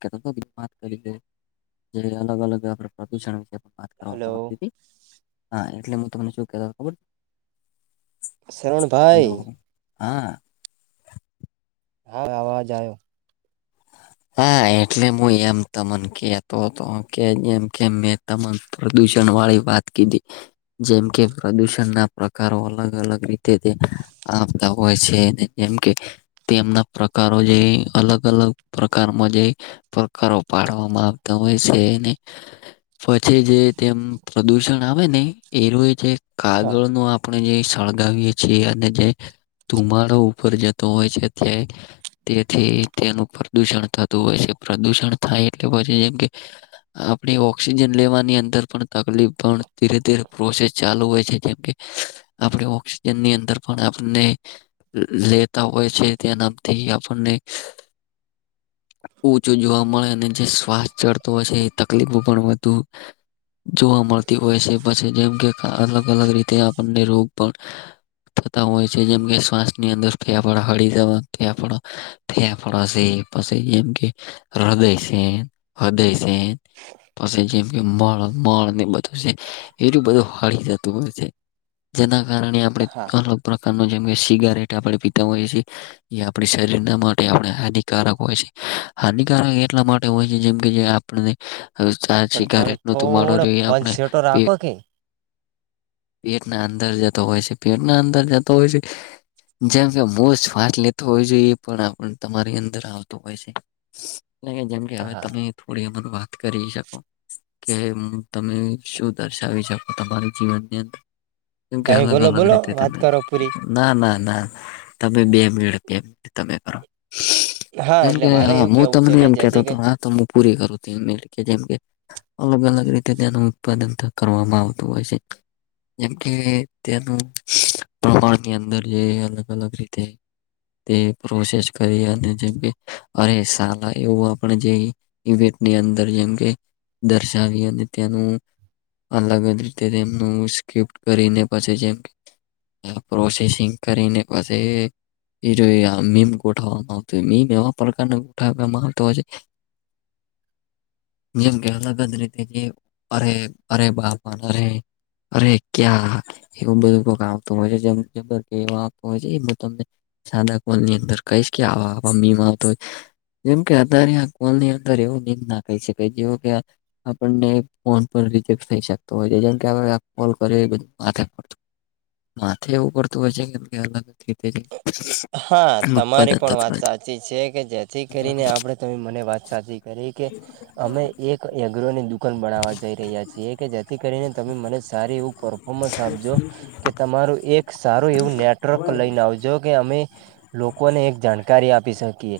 કે તો બમત કરે જે અલગ અલગ પ્રદુષણ વિશે પણ વાત હલો કરવામાં આવતી હતી હા એટલે હું તમને શું કે ખબર શરણભાઈ હલો હા હા આવાજ આવ્યો હા એટલે હું એમ તમને કતો હતો કે એમ કેમ મેં ત પ્રદૂષણ વાળી વાત કીધી જેમ કે પ્રદુષણ ના પ્રકારો અલગ અલગ રીતે તે આવતા હોય છે જેમ કે તેમના પ્રકારો જે અલગ અલગ પ્રકારમાં જે પ્રકારો પાડવામાં આવતા હોય છે એને પછી જે તેમ પ્રદુષણ આવે ને એનું એ જે હા કાગળ ન આપ આપણે જે સળગાવીએ છીએ અને જે ધુમાડો ઉપર જતો હોય છે ત તેથી તેનું પ્રદુષણ થતું હોય છે પ્રદુષણ થાય એટલે પછી જેમ કે આપણે ઓક્સિજન લેવાની અંદર પણ તકલીફ પણ ધીરે ધીરે પ્રોસેસ ચાલુ હોય છે જે આપણે ઓક્સિજન ની અંદર પણ આપને લેતા હોય છે તે્યાં નામથી આપણને ચું જોવા મળે અને જે શ્વાસ ચડતો હોય છે એ તકલીફો પણ વધુ જોવા મળતી હોય છે પછી જેમ કે અલગ અલગ રીતે આપણને રોગ પણ થતા હોય છે જેમ કે શ્વાસ ની અંદર ક હળદવા ક થયા પશે પછી જેમ કે હ્રદય સ હદય છે પાસે જેમ કે મળ ને બધું છે એટલું બધું હળ જતું હોય છે જેના કારણે હા આપણે પ્રકારનો જેમ કે સિગારેટ આપણે પીતા હોઈએ છીએ જે આપણી શરીર ના માટે આપણે હિક હારક હોય છે હાનિકારક એટલા માટે હોય છે જેમ કે જે આપને હવે ચા પણ તમે સિગારેટ નો તો માળો થોડોક જોઈએ ફોન આપણે સેટો રાખો કે પેટના અંદર જતો હોય છે પેટના અંદર જતો હોય છે જેમ કે મો શ્વાસ લેતો હો જોઈએ પણ આપ તમારી અંદર આવતું હોય છે એ જેમ કે હવે હા તમે થોડી એમ વાત કરી શકો કે તમે શું દર્શાવી શકો તમારી જીવનની અંદર કેમ કે તમે અલગ બોલો અલગ બોલો રીતે વાત તમે કરો પૂરી ના ના ના તમે બે મિડ બે મ તમે કરો હા જેમ એટલે કે મારે હા એવું હું કેવું છે તમને કે એમ કેતો જેથી હતો કે હા તો પૂરી કરું ત એ એટ કે જેમ કે અલગ અલગ રીતે તેનું ઉત્પાદન કરવામાં આવતું હોય છે જેમ કે તેનું પ્રમાણની અંદર જે અલગ અલગ રીતે તે પ્રોસેસ કરીે જે અરે સાલા એવું જે ઇવેન્ટ ની અંદર જેમ કે દર્શાવ નત્યાનું અલગ જ રીતે તેમનું સ્કિપ્ટ કરીને પછી જેમ કે પ્રોસેસિંગ કરીને પછી એ ર મેમ ગોઠાવાવામાં આવતો મેીમ એવા પ્રકારને ગોઠવામાં આવતો હોય છે જેમ કે અલગ રીતે જ અરે અરે બાપા અરે અરે ક્યા એવું બધું આવતું હોય છે આવતું હોય છે એ તમને સાદા કોલ ની અંદર કઈશ કે આમીમાં તો જેમ કે અતારે આ કોલ ની અંદર એવું નિંદ નાખાઈ શકાય જેવ કે આપણને ફોન પણ રેક્ટ થઈ શકતો હોય છે જેમ કે આપ કોલ કરી બધ માથે એવું પડતું હોય છે કે કે અલગ હા તમારી ઉત્પાદન પણ થતું વાત સાચી છે કે જે જે કરીને આપણે તમે મને વાત સાચી કરી કે અમે એક એગ્રોની દુકાન બનાવવા જઈ રહ્યા છીએ કે જેથી કરીને તમે મને સાર એવું મોહમદ સાહેબ જો [inaudible] તમારું એક સારું એવું નેટવર્ક લઈને આવજો. કે અમે લોકોને એક જાણકારી આપી શકીએ.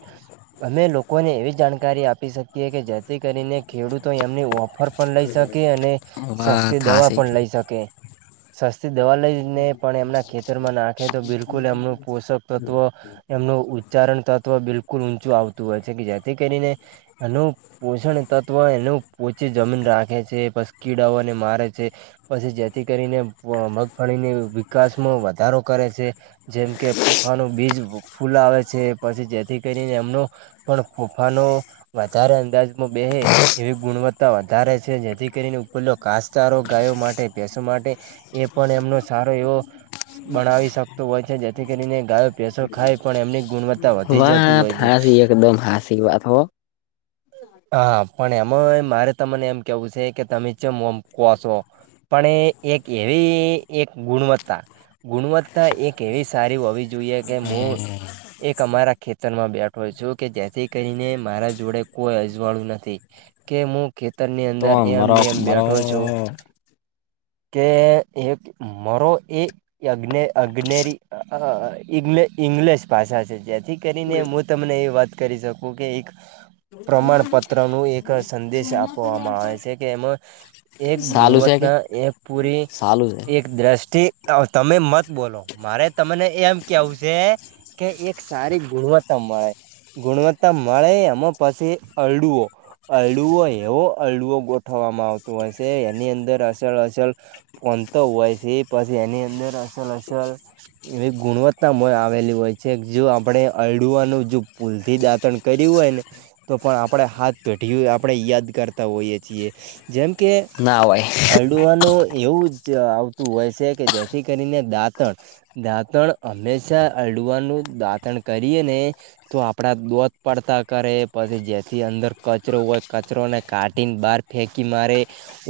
અમે લોકોને એવી જાણકારી આપી શકીએ કે જેથી કરીને ખેડૂતો એમની ઓફર પણ લઈ શકે અને નથી વાત સસ્તી દવા હાસી પણ લઈ શકે. સસ્તી દવા લઈને પણ એમના ખેતરમાં નાખે તો બિલકુલ એમનું પોષક તત્વ એમનું ઉચ્ચારણ તત્વ બિલકુલ ઊંચું આવતું હોય છે કે જેથી કરીને હલો પોષણ તત્વ એને પોચી જમીન રાખે છે પસ કીડાઓને મારે છે. પછી જેથી કરીને મગફળીની વિકાસમાં વધારો કરે છે જેમ કે ફુફાનું બીજ ફૂલાવે છે પછી જેથી કરીને એમનો પણ ફુફાનો વધારે અંદાજ બે એવી ગુણવત્તા વધારે છે જેથી કરીને કાસચારો ગાયો માટે બેસવા માટે એ પણ એમનો સારો એવો ભણાવી શકતું હોય છે જેથી કરીને ગાય જતી વા હોય છે. હાસ એકદમ હાસી વાત હો. હા પણ એમાં મારે તમને એમ કેવું છે કે તમે જેમમકો છો? પણ એક એવી એક ગુણવત્તા ગુણવત્તા એક એવી સારી હોવી જોઈએ કે હું એક અમારા ખેતરમાં બેઠો છું કે જેથી કરીને મારા જોડે કોઈ અજવાળું નથી. કે હું ખેતરની તો અંદર મારો એમનેએમ મારો બેઠો છું. કે એક મારો એ અ અગ્નેરી અ ઈ્ ઇંગ્લશ ભાષા છે જેથી કરીને તમને એ વાત કરી શકું કે એક પ્રમાણપત્ર નું એક સંદેશ આપવામાં આવે છે કે એમાં એક સાલું છે કે ગુણવત્તા એક પૂરી સાલું છે એક દ્રષ્ટિ તમે મત બોલો મારે તમને એમ કેવું છે કે એક સારી ગુણવત્તા મળે. ગુણવત્તા મળે આમાં પાસે અળડુઓ અરડુઓ એવો અરડઓ ગો ઉઠવામાં આવતું હોય છે એની અંદર અલ અસલ પનતો હોય છે પછી એની અંદર અસલ અસલ એવી ગુણવત્તામાં આવેલી હોય છે જો આપણે અરડુવાનું જો પૂલથી દાંતણ કર્યું હોય ને તો પણ આપણે હાથ પેઢી આપણે યાદ કરતા હોઈએ છીએ જેમ કે ના હોય. હલડવાનું એવું જ આવતું હોય છે કે જેથી કરીને દાંતણ દાંતણ હંમેશા અડવાનું દાંતણ કરીએ ને તો આપડા દોધ પડતા કરે પછી જેથી અંદર કચરો હોય કચરો ને કાઢને બહાર ફેંકી મારે.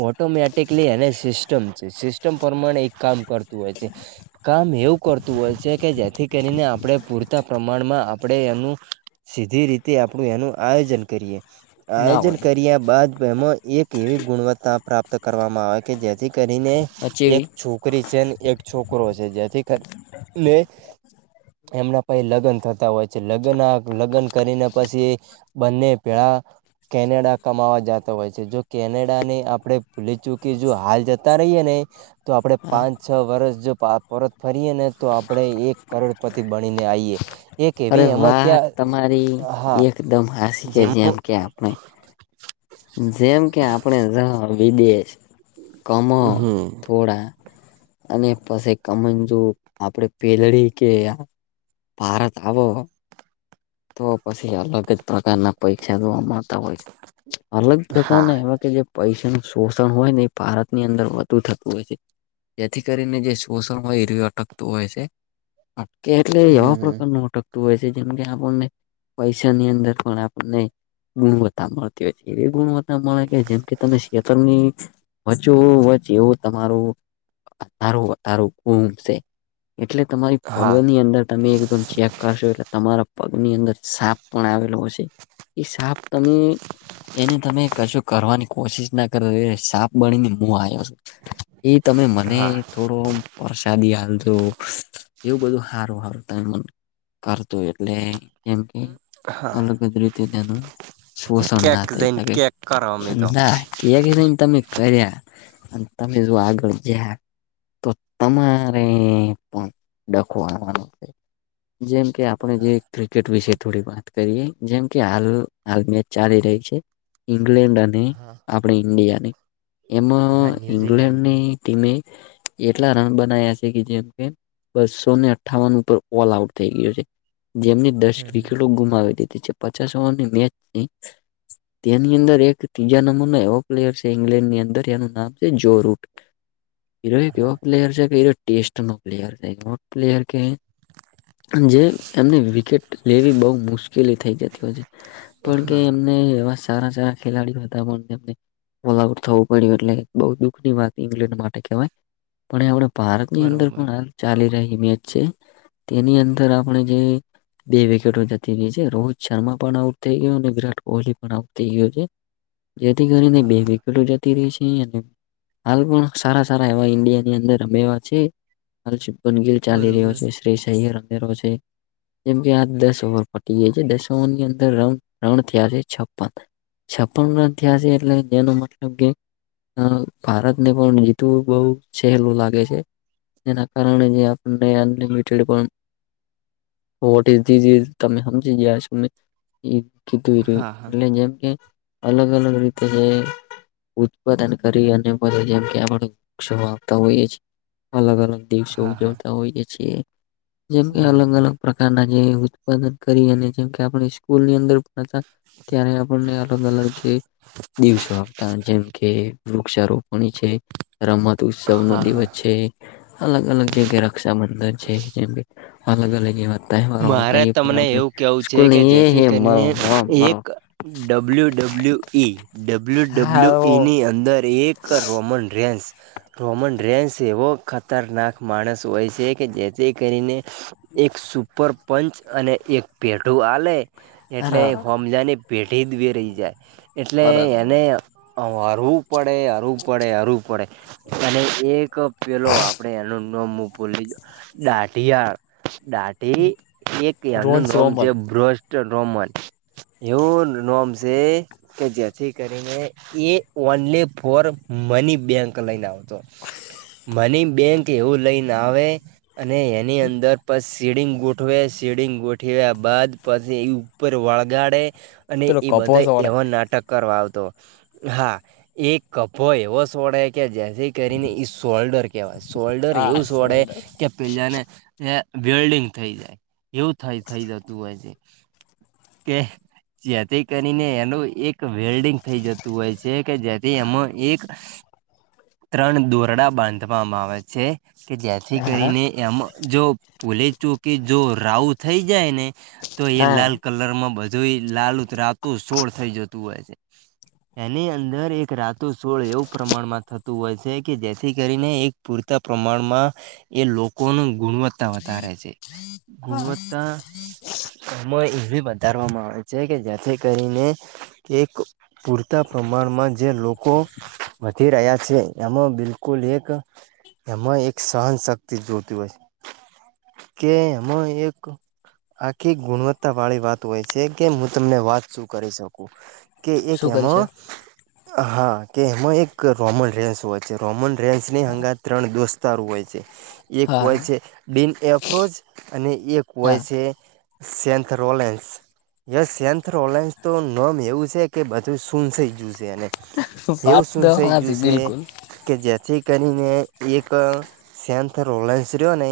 ઓટોમેટિકલી એને સિસ્ટમ છે સિસ્ટમ પ્રમાણે એક કામ કરતું હોય છે. કામ એવું કરતું હોય છે કે જેથી કરીને આપણે પૂરતા પ્રમાણમાં આપણે એનું સીધી રીતે આપણું એનું આયોજન કરીએ ના આયોજન હોય કર્યા બાદ એમાં એક એવી ગુણવત્તા પ્રાપ્ત કરવામાં આવે કે જેથી કરીને પછી એક એવી છોકરી છે ને એક છોકરો છે જેથીને એમના પસેી લગ્ન થતા હોય છે લગ્ન લગ્ન કરીને પછી બંને પેળ. કેનેડા કમાવા જતા હોય છે જો કેનેડા ને આપણે ભૂલી ચૂકી જો હાલ જતા રહીએ ને તો આપડે પાંચ છ વરષ જો પરત ફરીયએ ને તો આપણે એક કરોડપતિ બનીને આઈએ. એક અરે એવી એમાં વાત તમારી ત્યાં હા એકદમ હાસ કે જેમાં જેમ કે આપણે. જેમ કે આપણેે વિદેશ કમ. હા. થોડા અને પછી કમંજુ આપડે પેલડી કે. ભારતાવો. તો પછી અલગ જ પ્રકારના પરીક્ષા જોવા મળતા હોય છે. અલગ હા પ્રકારને એમાં કે જે. પૈસાનું શોષણ હોય ને એ ભારત ની અંદર વધુ થતું હોય છે. જેથી કરીને જે શોષણમાં હીર્ય અટકતું હોય છે. કે એટલે એવા હમ પ્રકારનું અટકતું હોય છે જેમ કે આપણને પૈસાની અંદર પણ આપણને. ગુણવત્તા મળતી હોય છે એવી ગુણવત્તા મળે કે જેમ કે તમે શેતરની. વચો વચ એવું તમારું અારું વધારું ગુમ છે. એટલે તમારી હા પગલની અંદર તમે એકદમ ચેક કરશો એટલે તમારા. પગની અંદર સાપ પણ આવેલો હ છે એ સાપ તમે. એને તમે કશો કરવાની કોશિશ ના કરો એ સાપ બનીને. હ આવ્યો છું એ તમે મને. હા થોડો વરસાદી હાલતોો એવું બધું હારું હારું ત મને. કરતું એટલે કેમ કે. અલગ જ રીતે તેનું શોષણ ના ક્યાંક થાય જઈને શકે ક્યાંક કરો અમે તો ના. એકને તમે કર્યા અને તમે જો આગળ જયા. તો તમારે પણ ડખવાવાનું છે જેમ. કે આપણે જે ક્રિકેટ વિશે થોડી વાત કરીએ જેમ કે હાલ હાલ મેચ ચાલી રહી છે. ઇંગ્લેન્ડ અને હા આપણે ઇન્ડિયાની હા એમાં ન્યુઝીલેન્ડને ઇંગ્લેન્ડની. ટીમે એટલા રન બના્યા છે કે જેમ કે. બસોને અઠ્ઠાવન ઉપર ઓલ આઉટ થઈ ગયયો છે. જેમને દસ હા વ્રિકેટો ગુમાવી હતી પચાસ ઓવરની મેચની. તેની અંદર એક ત્રીજા નંબર ન એવો પ્લેયર છે ઇંગ્લેન્ડની અંદર જેનું નામ છે જો રૂટ. હીરો એક એવો પ્લેયર છે કે હરો ટેસ્ટ. પ્લેર છે પ્લેયર કે જે. એમને વિકેટ લેવી બહુ મુશ્કેલી થઈ જતી હોય છે. પણ કે હા એમને એવા સારા સારા ખેલાડીઓ હતા પણને. ઓલ આઉટ થવું પડ્યું એટલે બહુ દુઃખ ની વાત ઇંગ્લેન્ડ માટે કહેવાય. પણ આપણા ભારતની અંદર બરોબર પણ ચાલી રહી મેચ છે તેની અંદર. મણે જે. બે વિકેટો જતી રહી છે રોહિત શર્મા પણ આઉટ થઈ ગયયો અને વિરાટ કોહલી પણ આઉટ થઈ ગયયો છે. જેથી કરીને હા બે હા વિકેટો. ર છે અને હાલ પણ સારા સારા એવા ઈન્ડિયા ની અંદર રમે્યા છે. હાલનગીલ ચાલી રહ્યો બરોબર છે શ્રી સહી અંધેરો છે. જેમ કે આ દસ ઓવર પટી જાય છે દસ ઓવરની અંદર રાઉન્ થયા છે છપન. છપન ન્યાાસ એટલે જેનો મતલબ કે. અ ભારતને પણ જીતવું બઉ સહેલું લાગે છે. એ અ કારરાજ આપને અનલીિમિટેડ પણ. વટ દીધી તમે સમજી ગયા છો ને. કીધું હા હા એટલે જેમ કે અલગ અલગ રીતે જે. ઉત્પાદન કરી અને [unintelligible] અલગ અલગ દિવસ હા હા ઉજવતા હોય છે એ અલગ બરોબર અલગ પ્રકારના જે ઉત્પાદન કરી અને જેમ કે આપણે સ્કૂલની અંદર અ ત્યારે આપણને અલગ અલગ જે દિવસો આપતા જેમ કે વૃક્ષારોપણી છે રમત ઉત્સવ નો હા હા દિવસ છે અલગ અલગ જગ્યા રક્ષાબંધન છે, જેમ કે અલગ અલગ એવા તહેવારો મારે આવતા એ પણ તમને આપ એવું કેવું છે સ્કૂલ કે ની જેથી એ કરીને એક [unintelligible] ડબલ્યુ ડબલ્યુ ઈ ડબલ્યુ હા ડબલ્યુ ઓ ઈ ની અંદર એ કર રોમન રેન્સ રોમન રેન્સ એવો ખતરનાક માણસ હોય છે, કે જેથી કરીને એક સુપર પંચ અને એક પેઢું આલે એટલે અરે હોમજાને પેઢી દવે રહી જાય એટલે અરે એને હરવું પડે હરવું પડે હરવું પડે અને એ કપેલો આપડે એનું [unintelligible] દાઢિયા દા ઢી કે કે નું રોન નામ છે, રોમલ બ્રસ્ટ રોમન એવું નમ છે. કે જેથી કરીને એ ઓનલી ફોર મની બેંક લઈને આ મની બેંક એવું લઈને આવે અને એની અંદર પછ ઝીડિંગ ગોઠવે સીડીંગ ગોઠવ્યા બાદ પછી એ ઉપર વળગાડે અને પેલો એ કપો બધા સોડે એવા નાટક કરવા આવતો હા એક કભો એવો સોડે કે જે થી કરીને એ શોલ્ડર કહેવાય શોલ્ડર હા એવું સોડે સોલ્ડર કે પેલાને એ વેલ્ડિંગ થઈ જાય એવું થય થઈ જતું હોય છે. કે જેથી કરીને એનું એક વેલ્ડિંગ થઈ જ તું હોય છે, કે જેથી એમાં એક ત્રણ દોરડા બાંધવામાં આવે છે, કે જેથી હા કરીને એમ જો પૂલે ચો કે જો રાઉ થઈ જાય ને તો એ હા લાલ કલ રમાં બધુંય લાલુ રાતું સોળ થઈ જતું હોય છે. એની અંદર એક રાતો સોળ એવું પ્રમાણમાં થ તુ હોય છે, કે જેથી કરીને એક પૂરતા પ્રમાણમાં એ લોકો ગુણવત્તા ધારે છે, ગુણવત્તા એમાં એવી વધારવામાં આવે છે, કે જેથી કરીને એક પૂરતા પ્રમાણમાં જે લોકો વધી રહ્યા છે, એમાં બિલકુલ એક એમાં એક સહનશક્તિ જોતી હોય કે એમાં એક આખી ગુણવત્તા વાળી વાત હોય છે, કે હું તમને વાત શું કરી શકું કે એક શું કરી શકો એમાં હા કે એમાં એક રોમન રેન્સ હોય છે, રોમન ર્રેન્સની હગાથ ત્રણ દોસ્તારું હોય છે, એક હા હોય છે બિ એફ્રજ અને એક હોય હા છે, સેથ રોલેન્સ યસ સેન્થર ઓલાઇન્સ તો નોમ એવું છે, કે બધું શૂન થઈ ગયુ છે, એને એવુ વાત સું તો થય ગયુ હાચી સે બિલકુલ કે જેથી કરીને એક સેથ રોલેન્સ રહ્યો ને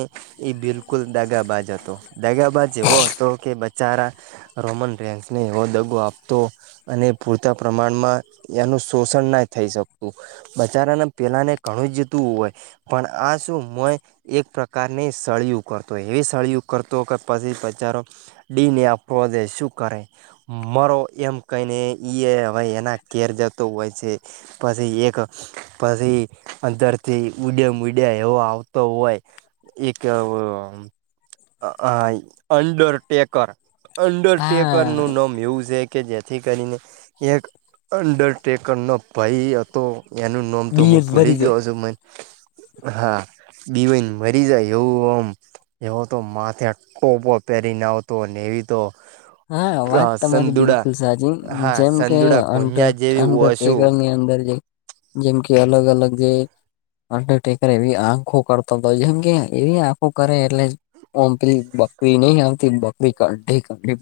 એ બિલકુલ દગાબાજ હતો દગાબાજ એવો હતો કે બચારા રોમન રેન્સને એવો દગો આપતો અને પૂરતા પ્રમાણમાં એનું શોષણ ના થઈ શકતું બચારાને પેલાને ઘણું જતું હોય પણ આ શું મય એક પ્રકારની સળયું કરતોય એવી સળીયું કરતો કે પછી બચારો ડીને આ પ્રોઝે શું કરે મારો એમ કઈ ને ઈ હવે એના કેર જતો હોય છે. પછી એક પછી અંદરથી ઉડે મડે એવો આવતો હોય કે અંડરટેકર અંડરટેકર હા નું નમ એવું છે. કે જેથી કરીને એક અંડરટેકર નો ભાઈ હતો એનું નોમ મુ ડીએસ ભરી ભૂલી દો [unintelligible] હા બીવીગ મરી જાય એવું ઓમ એવો તો માથે કોપો પહેરીને આવતો નેવી તો હા વાત તમારી સંદુડા બિલકુલ સાચી હા જેમ કે સંદુડા અડ કોન્યા જેવી ઓશું અડરટેકરની અંદર જે જેમ કે અલગ અલગ જે અંડરટેકર એવી આંખો કરતો હોય જેમ કે એવી આંખો કરે એટલે ઓમ પે બકરી નહી આવતી બકરી કાઢી કઢ